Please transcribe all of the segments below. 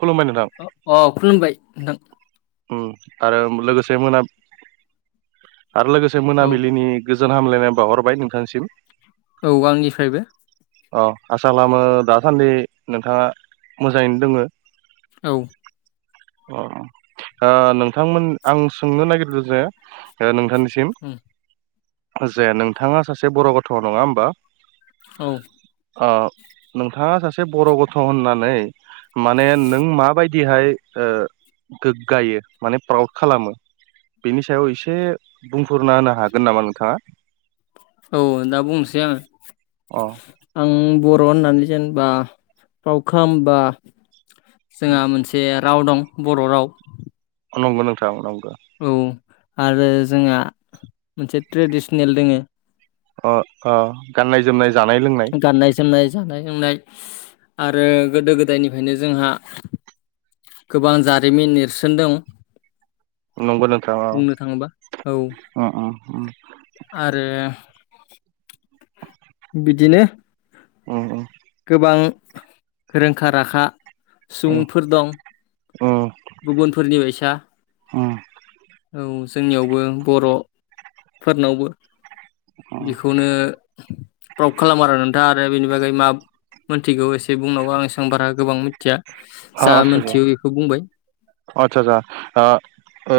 खुलुमबाय नोंथां औ खुलुमबाय नोंथां उम आरो लोगोसे मोना आरो लोगोसे औ मोनाबिलिनि गोजोन हामलायनाय बाउहरबाय नोंथांसिम। औ आंनिफ्रायबो अ आसा खालामो दासान्दि नोंथाङा मोजाङैनो दङो। औ अ नोंथांमोन आं सोंनो नागिरदों जे नोंथां निसिम उम, जे नोंथाङा सासे बर' गथ' नङा होमबा? औ अ नोंथाङा सासे बर' गथ' होननानै माने नों माबायदिहाय गोग्गायो माने प्राउड खालामो। बेनि सायाव एसे बुंफोरना होनो हागोन नामा नोंथाङा? औ दा बुंनोसै अ आङो आं बर' होननानै जेनेबा फ्रावड खालामबा जोंहा मोनसे राव दं बर' राव। औ नंगौ नोंथां नंगौ औ आरो जोंहा मोनसे ट्रेडिसनेल दोङो। अ अ गाननाय जोमनाय जानाय लोंनाय गाननाय जोमनाय जानाय लोंनाय आरो गोदो गोदायनिफ्रायनो जोंहा गोबां जारिमिन नेरसोनदों नंगौ नोंथां अ बुंनो थाङोबा औ उम उम आरो [inaudible] बिदिनो अ अ गोबां रोंखा राखा उम सुबुंफोर दं। उम गुबुनफोरनि बायसा उम उम औ। जोंनियावबो बर'फोरनावबो उम बेखौनो प्राउड खालामो आरो नोंथां आरो बेनि बागै मा मोनथिगौ एसे बुंनांगौ आं एसेबां बारा गोबां मिथिया अ जा आतसा मोनथियो बेखौ बुंबाय। आतसा आतसा आ ओ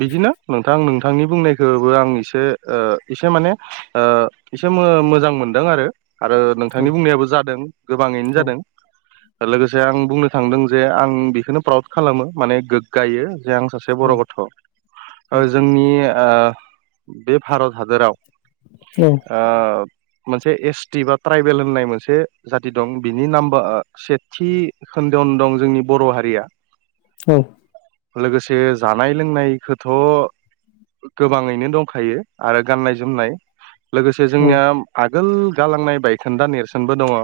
बिदिनो नोंथां नों थांनि बुंनायखौबो आं एसे ओ एसे माने ओ एसे मो-मोजां मोनदों आरो। आरो औ नोंथांनि बुंनायाबो जादों गोबाङैनो औ जादों। लोगोसे आं बुंनो थांदों जे आं बेखौनो प्राउड खालामो माने गोग्गायो। जे आं सासे औ बर' गथ' जोंनि ओ बे भारत हादोराव औ ओ मोनसे एस टि बा ट्राइबेल होननाय मोनसे जाथि दं बिनि नाम्बार सेथि खोन्दोआवनो दं जोंनि बर' हारिया औ लोगोसे जानाय लोंनायखोथ' गोबाङैनो दंखायो आरो गाननाय जोमनाय। लोगोसे औ जोंनिया आगोल गालांनाय बायखोन्दा नेरसोनबो दङ।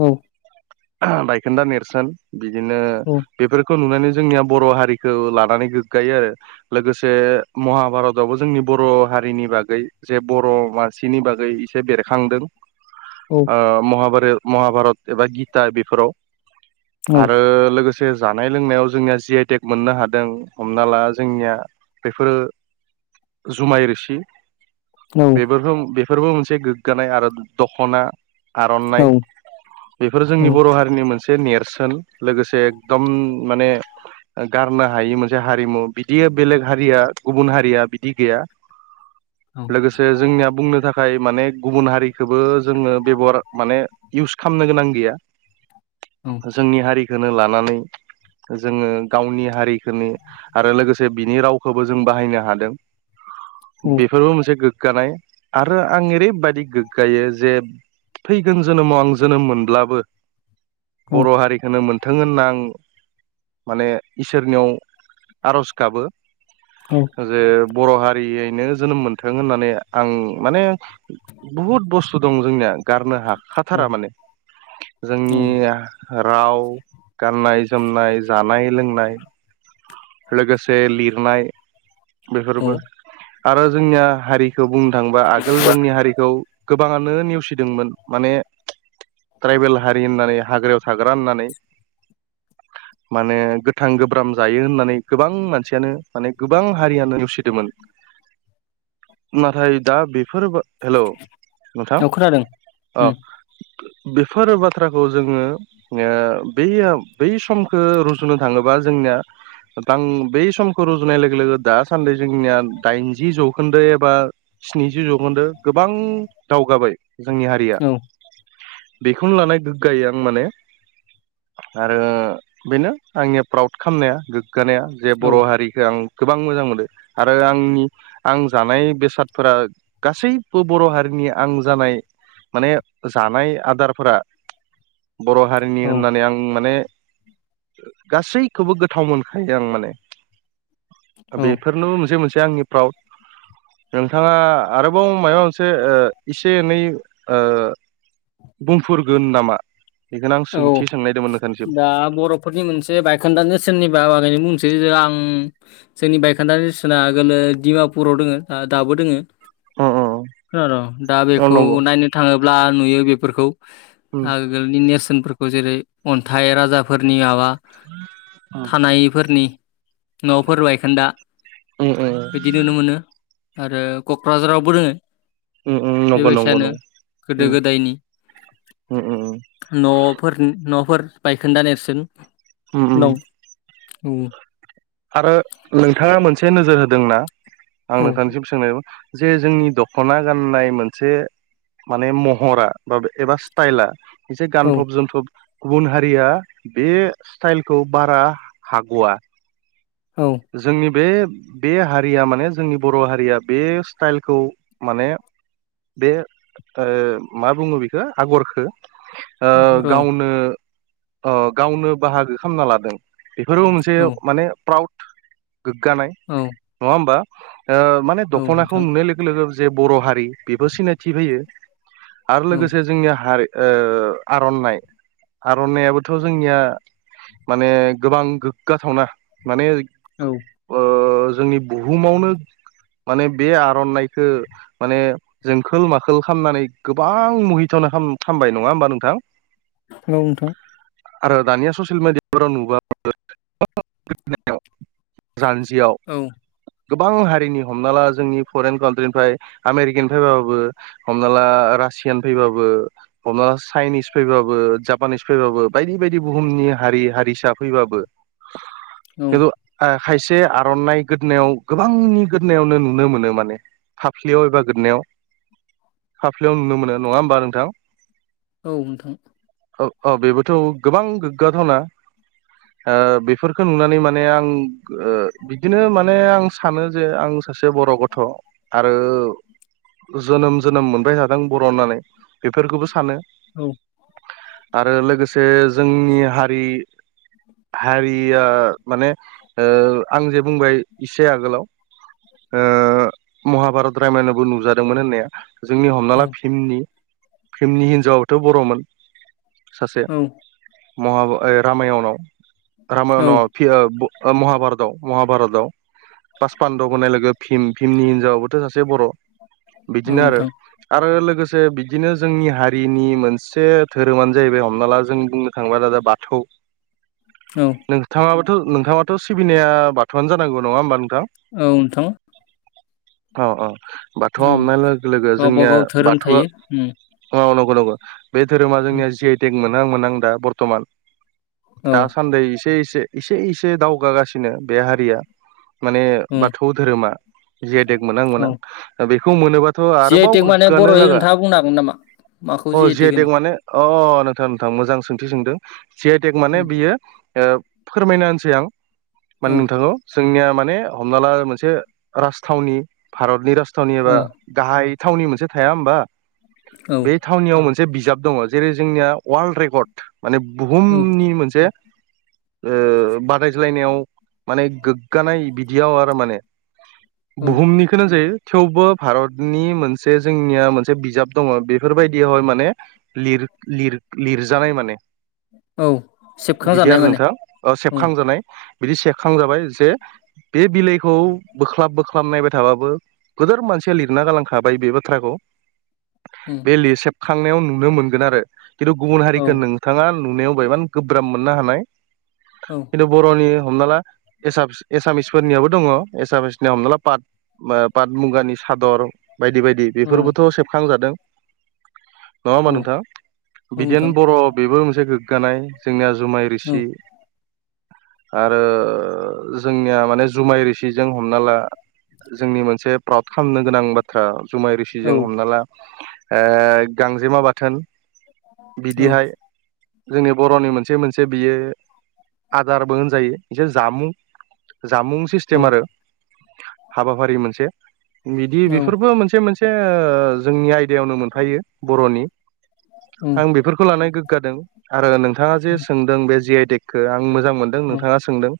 औ बायखोन्दा नेरसोन बिदिनो खौ नुनानै जोंनिया बर' हारिखौ लानानै गोग्गायो आरो लोगोसे महाभारतावबो जोंनि बर' हारिनि बागै जे बर' मानसिनि बागै एसे बेरखांदों। औ ओ महाभारे-महाभारत एबा गिता बेफोराव औ आरो लोगो से जानाय लोंनायाव जोंनिया जि आइ टेक मोननो हादों हमना ला जोंनिया बेफोरो जुमाय रोसि बेबोरफो-बेफोरबो मोनसे गोग्गानाय आरो दख'ना औ आर'नाइ बेफोरो जोंनि बर' हारिनि मोनसे नेरसोन लोगोसे एकदम माने गारनो हायि मोनसे हारिमु बिदि बेलेग हारिया गुबुन हारिया बिदि गैया। लोगोसे जोंनिया बुंनो था नाथाय माने गुबुन हारिखोबो जोङो बेब'हार माने इउस खामनो गोनां गैया। जोंनि हारिखोनो लानानै जोङो गावनि हारिखोनि आरो लोगोसे बिनि रावखौबो जों बाहायनो हादों। बेफोरबो मोनसे गोग्गानाय आरो आं ओरैबायदि गोग्गायो जे फैगोन जोनोमाव आं जोनोम मोनब्लाबो बर' हारिखौनो मोनथों होनना आं माने इसोरनियाव आर'ज गाबो जे बर' हारियैनो जोनोम मोनथों होननानै आं माने बहुद बुस्थु दं जोंनिया। गारनो औ हाखाथारा माने जोंनि औ राव, गाननाय जोमनाय जानाय लोंनाय। लोगोसे लिरनाय औ बेफोरबो आरो जोंनिया हारि खौ बुंनो थाङोबा आगोल जोंनि हारिखौ गोबाङानो नेवसिदोंमोन माने ट्राइबेल हारि होननानै हाग्रायाव थाग्रा होननानै माने गोथां गोब्राम जायो होननानै गोबां मानसियानो माने गोबां हारियानो नेवसिदोमोन। नाथाय दा बेफोर हेलौ नोंथां औ खोनादों अ उम बेफोर बाथ्राखौ जोङो ओ बेया बै समखो रुजुनो थाङोबा जोंनिया बै समखौ रुजुनाय लोगो लोगो दासान्दि जोंनिया दाइनजि जौखोन्दो एबा स्निजि जौखोन्दो गोबां दावगाबाय जोंनि हारिया। औ बेखौनो लानाय गोग्गायो आं माने। आरो बेनो आंनि प्राउड खालामनाया गोग गानाया जे औ बर' हारिखो आं गोबां मोजां मोनो आरो आंनि आं जानाय बेसादफोरा गासैबो बर' हारिनि नि आं जानाय माने जानाय आदारफोरा बर' हारिनि औ होननानै आं माने गासैखौबो गोथाव मोन खायो आं माने बेफोरनोबो मोनसे मोनसे आंनि प्राउड। नोंथाङा आरोबाव मायोबा मोनसे एसे एनै ओ बुंफोरगोन नामा? बेखौनो आं औ सोंथि सोंनायदोंमोन नोंथांनिसिम दा बर'फोरनि मोनसे बायखोन्दानो नेरसोननि‌ बा दानिया बुंसै आं जोंनि बाइखोन्दा नेरसोना आगोलो डिमापुराव दोङो दाबो दोङो। अ अ [unintelligible] दा अ बेखौ नंगौ नायनो थाङोब्ला नुयो बेफोरखौ। ओं आगोलनि नेरसोनफोरखौ जेरै अन्थाइ राजाफोरनि माबा थानायफोरनि न'फोर बायखोन्दा उम बिदि नुनो मोनो। आरो क'क्राझारावबो दोङो। उम उम नंगौ नंगौ बेबायसायानो नंगौ गोदो उम गोदायनि उम उम न'फोरनि न'फोर बायखोन्दा नेरसोन उम उम दं औ आरो नोंथाङा मोनसे नोजोर होदोंना आं औ नोंथांनिसिम सोंनाय जे जोंनि दख'ना गाननाय मोनसे माने महरा बा एबा स्टाइला एसे औ गानफब जोमफब गुबुन हारिया बे स्टाइलखौ बारा हाग'आ। औ जोंनि बे बे हारिया माने जोंनि बर' हारिया बे स्टाइलखौ माने बे ओ मा बुङो बेखो आगरखो ओ औ गावनो अ गावनो बाहागो खालामना लादों। बेफोरो मोनसे औ माने प्राउड गोग्गानाय औ नङा होमबा? ओ माने औ दख'नाखौ नोंथां नुनाय लोगो लोगो जे बर' हारि बेबो सिनायथि फैयो। आरो औ लोगोसे जोंनिया हारि ओ आर'नाइ आर'नाइयाबोथ' जोंनिया माने गोबां गोग्गाथावना माने औ ओ जोंनि बुहुमावनो माने बे आर'नाइखो माने जोंखोल माखोल खालामनानै गोबां मुहिथाव हामबाय नङा होमबा नोंथां? औ नोंथां। आरो दानिया ससियेल मिडियाफोराव नुबो [unintelligible] जान्जिआव औ गोबां हारिनि हमना ला जोंनि फरेन कान्ट्रिनिफ्राय आमेरिकानिफ्राय बाबाबो हमना ला रासियान फैबाबो हमना‌ लख चाइनिस फैबाबो जापानिस फैबाबो बायदि बायदि बुहुमनि हारि हारिसा फैबाबो औ खिन्थु आ खायसे आर'नाइ गोदनायाव गोबांनि गोदनायावनो नुनो मोनो माने फाफ्लियाव एबा गोदनायाव फाफ्लियाव नुनो मोनो नङा होमबा नोंथां? औ नोंथां। औ औ बेबोथ' गोबां गोग्गाथावना। ओ बि बेफोरखौ नुनानै माने आं बिदिनो माने आं सानो जे आं सासे बर' गथ' आरो जोनोम जोनोम मोनबाय थादों बर' होननानै। बेफोरखौबो सानो औ आरो लोगोसे जोंनि हारि हारि माने ओ आं जे बुंबाय इसे आगोलाव ओ महाभारत रायमानायावबो नुजादोंमोन होननाया। जोंनि हमना ला औ फिल्मनि फिल्मनि हिनजावाबोथ' बर'मोन। सासे औ महाभ ओइ रामायणाव औ रामायणाव [unintelligible] महाभारतआव महाभारतआव पास पान्द'ब होननाय लोगो लोगो भिम भिमनि हिनजावाबोथ' सासे बर'। बिदिनो आरो नोंथां आरो लोगोसे से बिदिनो जोंनि हारिनि मोनसे धोरोमानो जाहैबाय हमना ला जों बुंनो थांबोला दा बाथौ। औ नोंथाङाबाथ' नोंथाङाबोथ' सिबिनाया बाथौआनो जानांगौ नङा होमबा नों औ नोंथां। औ औ बाथौआ औ हमनाय लोगो लोगो गावबा जोंनिया गाव धोरोम बाथौआ थायो उम मावनां [unintelligible] बे धोरोमा उम जोंनिया जि आइ टेक मोनहां मोनहां दा बर्थमान। औ दासान्दि एसे एसे एसे एसे दावगागासिनो बे हारिया। माने उम बाथौ धोरोमा जि आइ टेक मोनहां औ मोनहां बेखौ मोनोबा थ' जि आइ आरोबाव टेक माने गोग्गानो बर'यै लागा नोंथाङा बुंनो हागोन नामा अ जि आइ टेक माने अ नोंथां नोंथां मोजां सोंथि सोंदों जि आइ टेक माने उम बियो ओ फोरमायना होनसै आं औ माने नोंथांखौ। जोंनिया माने हमना ला मोनसे राजथावनि भारतनि राजथावनि एबा ओ गाहाय थावनि मोनसे थाया होमबा औ बे थावनियाव मोनसे जे मोनसे बिजाब दङ जेरै जोंनिया वार्ल रेकर्ड माने औ बुहुमनि मोनसे ओ बादायज्लायनायाव माने गोग्गानाय बिदियाव आरो माने औ बुहुमनिखोनो होनजायो। थेवबो भारतनि मोनसे जोंनिया मोनसे बिजाब दङ बेफोरबायदियावहाय माने लिर लिर-लिरजानाय माने। औ बिदि सेबखांजानाय आरो माने नोंथाङा औ सेबखांजानाय। बिदि सेखांजाबाय जे बे बिलाइखौ बोख्लाब बोख्लाब नायबाय थाबाबो गोदोर मान मानसिया लिरना गालांखाबाय बे बाथ्राखौ। उम बे लिरसेबखांनायाव नुनो मोनगोन आरो खिन्थु गुबुन औ हारिखौ नोंथाङा नुनायाव बायमान गोब्राब मोननो हानाय औ खिन्थु बर'नि हमना ला एसामिस एसामिस फोरनियावबो दङ एसामिसनिया हमना ला पाट, पाट मुगानि हादर बायदि बायदि औ बेफोरबोथ' सेबखांजादों। नङा होमबा औ नोंथां? बिदेनो नोंथां बर' बेबो मोनसे गोग्गानाय जोंनिया जुमाय औ रोसि आरो जोंनिया माने जुमाय रोसिजों हमना ला। जोंनि मोनसे [unintelligible] खामनो गोनां बाथ्रा जुमाय औ रोसिजों हमना ला ओ गांजेमा बाथोन। औ बिदिहाय जोंनि बर'नि मोनसे मोनसे बियो आदारबो होनजायो बिसोर जामुं जामुं औ सिस्टेम आरो हाबाफारि मोनसे बिदि औ बेफोरबो मोनसे मोनसे ओ जोंनि आइ दायावनो मोनफायो बर'नि उम आं बेफोरखौ लानाय गोग्गादों आरो नों जे सोंदों बे जि आइ टेक खो आं मोजां मोनदों उम नोंथाङा सोंदों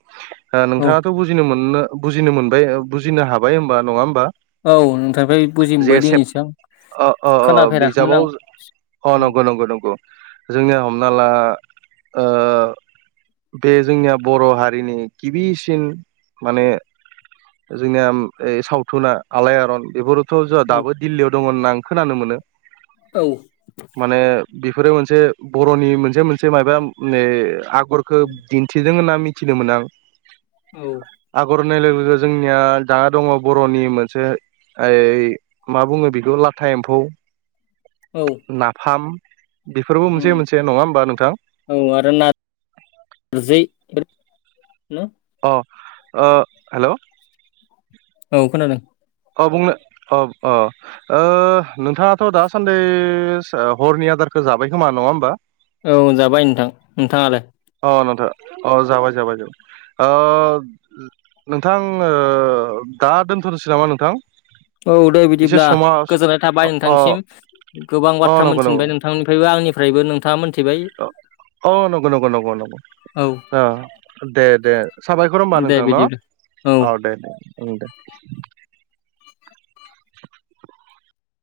औ नोंथाङाथ' बुजिनो मोननो बुजिनो मोनबाय बुजिनो हाबाय होनबा नङा होमबा? औ नोंथांफ्राय बुजि जे मोनबाय सेब दिनैसो आं अ खोनाफेराखैमोन बिजाबाव आं अ उम नंगौ नंगौ नंगौ जोंनिया हमना ला ओ बे जोंनिया बर' हारिनि गिबिसिन माने जोंनिया सावथुना आलायआरन बेफोर थ' जोंहा औ दाबो दिल्लीयाव दं होनना आं खोनानो मोनो औ। माने बेफोरो मोनसे बर'नि मोनसे मोनसे मायोबा आगरखौ दिन्थिदों होनना मिथिदोंमोन आं औ। आगर होननाय लोगो लोगो जोंनिया दा दङ बर'नि मोनसे ओइ मा बुङो बेखौ लाथा एम्फौ, औ नाफाम बेफोरबो मोनसे उम मोनसे नङा होमबा नोंथां औ आरो ना नारजै हालौ हेलौ औ खोनादों। औ बुंनो औ औ नोंथाङाथ' दासान्दि हरनि आदार खो जाबाय खोमा नङा होमबा? औ जाबाय नोंथां नोंथाङालाय अ नोंथां अ जाबाय जाबाय जाबाय। नोंथां दा दोनथ'नोसै नामा नोंथां। औ दे एसे बिदिब्ला समा गोजोननाय थाबाय अ नोंथांनिसिम गोबां अ बाथ्रा नंगौ मोनथिनबाय नोंथांनिफ्रायबो आंनि आंनिफ्रायबो नोंथाङा मोनथि औ नंगौ नंगौ नंगौ नंगौ। औ दे दे साबायखर होनबा दे नोंथां न। बिदिब्ला औ आ दे उम दे।